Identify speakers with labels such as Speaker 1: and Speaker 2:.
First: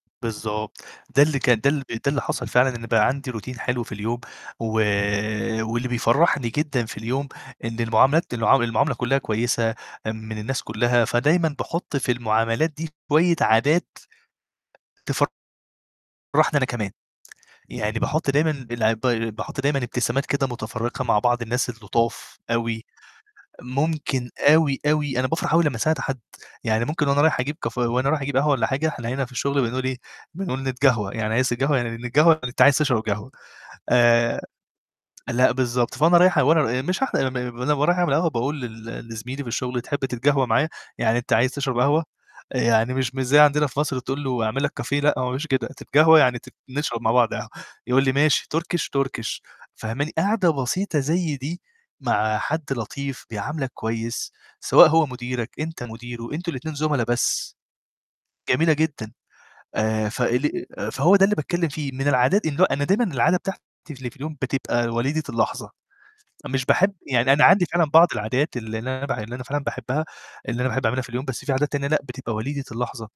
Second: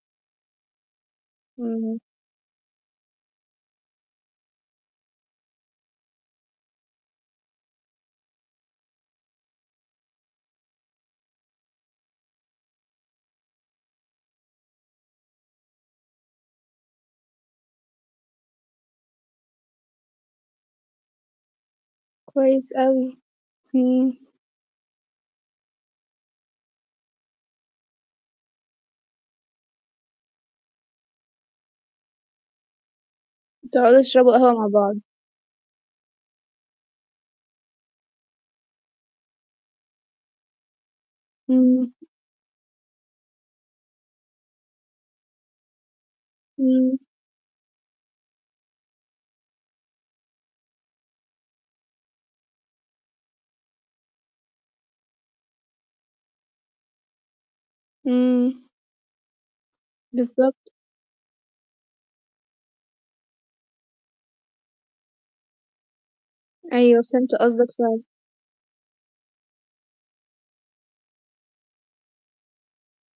Speaker 1: بالضبط، ده اللي كان ده ب
Speaker 2: اهم.
Speaker 1: ده اللي حصل فعلًا إن بقى عندي روتين حلو في اليوم، و واللي بيفرّحني جدًا في اليوم إن المعاملات المعام المعاملة كلّها كويسة، آمم من الناس كلّها فدايمًا باحُط في المعاملات دي شوية عادات تفرحني أنا كمان، يعني باحُط دايمًا بالعب ب باحُط دايمًا ابتسامات كده متفرّقة مع بعض الناس اللطاف
Speaker 2: كويس
Speaker 1: أوي،
Speaker 2: أوي، اهم.
Speaker 1: ممكن أوي، أوي أنا بافرح أوي لمّا أساعد حد، يعني ممكن وأنا رايح أجيب كاف وأنا رايح أجيب قهوة والّا حاجة، إحنا هنا في الشُغل بنقول إيه، بنقول نتقهوه، يعني عايز تتقهوه يعني نتقهوه يعني أنت عايز تشرب قهوة
Speaker 2: بتقعدوا تشربوا
Speaker 1: آآ،
Speaker 2: القهوة مع بعض.
Speaker 1: لأ، بالضبط فأنا رايح وأنا ب مش رايح أعمل ما أنا ورايح أعمل قهوة باقول لل لزميلي في الشُغل "تحب تتقهوى معايا؟" يعني أنت عايز تشرب
Speaker 2: إمم.
Speaker 1: قهوة، آآ يعني مش مش زي عندنا في مصر تقول له أعمل لك cafe لأ، هو ما بيقولش كده تتقهوة يعني تت
Speaker 2: إمم.
Speaker 1: نشرب مع بعض قهوة، يقول لي ماشي Turkish Turkish فاهماني؟ قاعدة بسيطة زي دي مع حد لطيف، بيعاملك كويس، سواء هو مديرك، أنت مديره، أنتم الاتنين زملاء بس،
Speaker 2: إمم.
Speaker 1: جميلة جدًا، آآ، فاللي
Speaker 2: بالضبط.
Speaker 1: آآ، فهو ده اللي باتكلّم فيه إن من العادات إن هو أنا دايمًا العادة بتاعتي اللي في اليوم بتبقى وليدة اللحظة، مش باحب
Speaker 2: أيوه،
Speaker 1: يعني
Speaker 2: فهمت
Speaker 1: أنا عندي
Speaker 2: قصدك
Speaker 1: فعلًا
Speaker 2: فعلًا.
Speaker 1: بعض العادات اللي اللي أنا بح اللي أنا فعلًا باحبّها، اللي أنا باحب أعملها في اليوم بس في عادات تانية لأ، بتبقى وليدة اللحظة.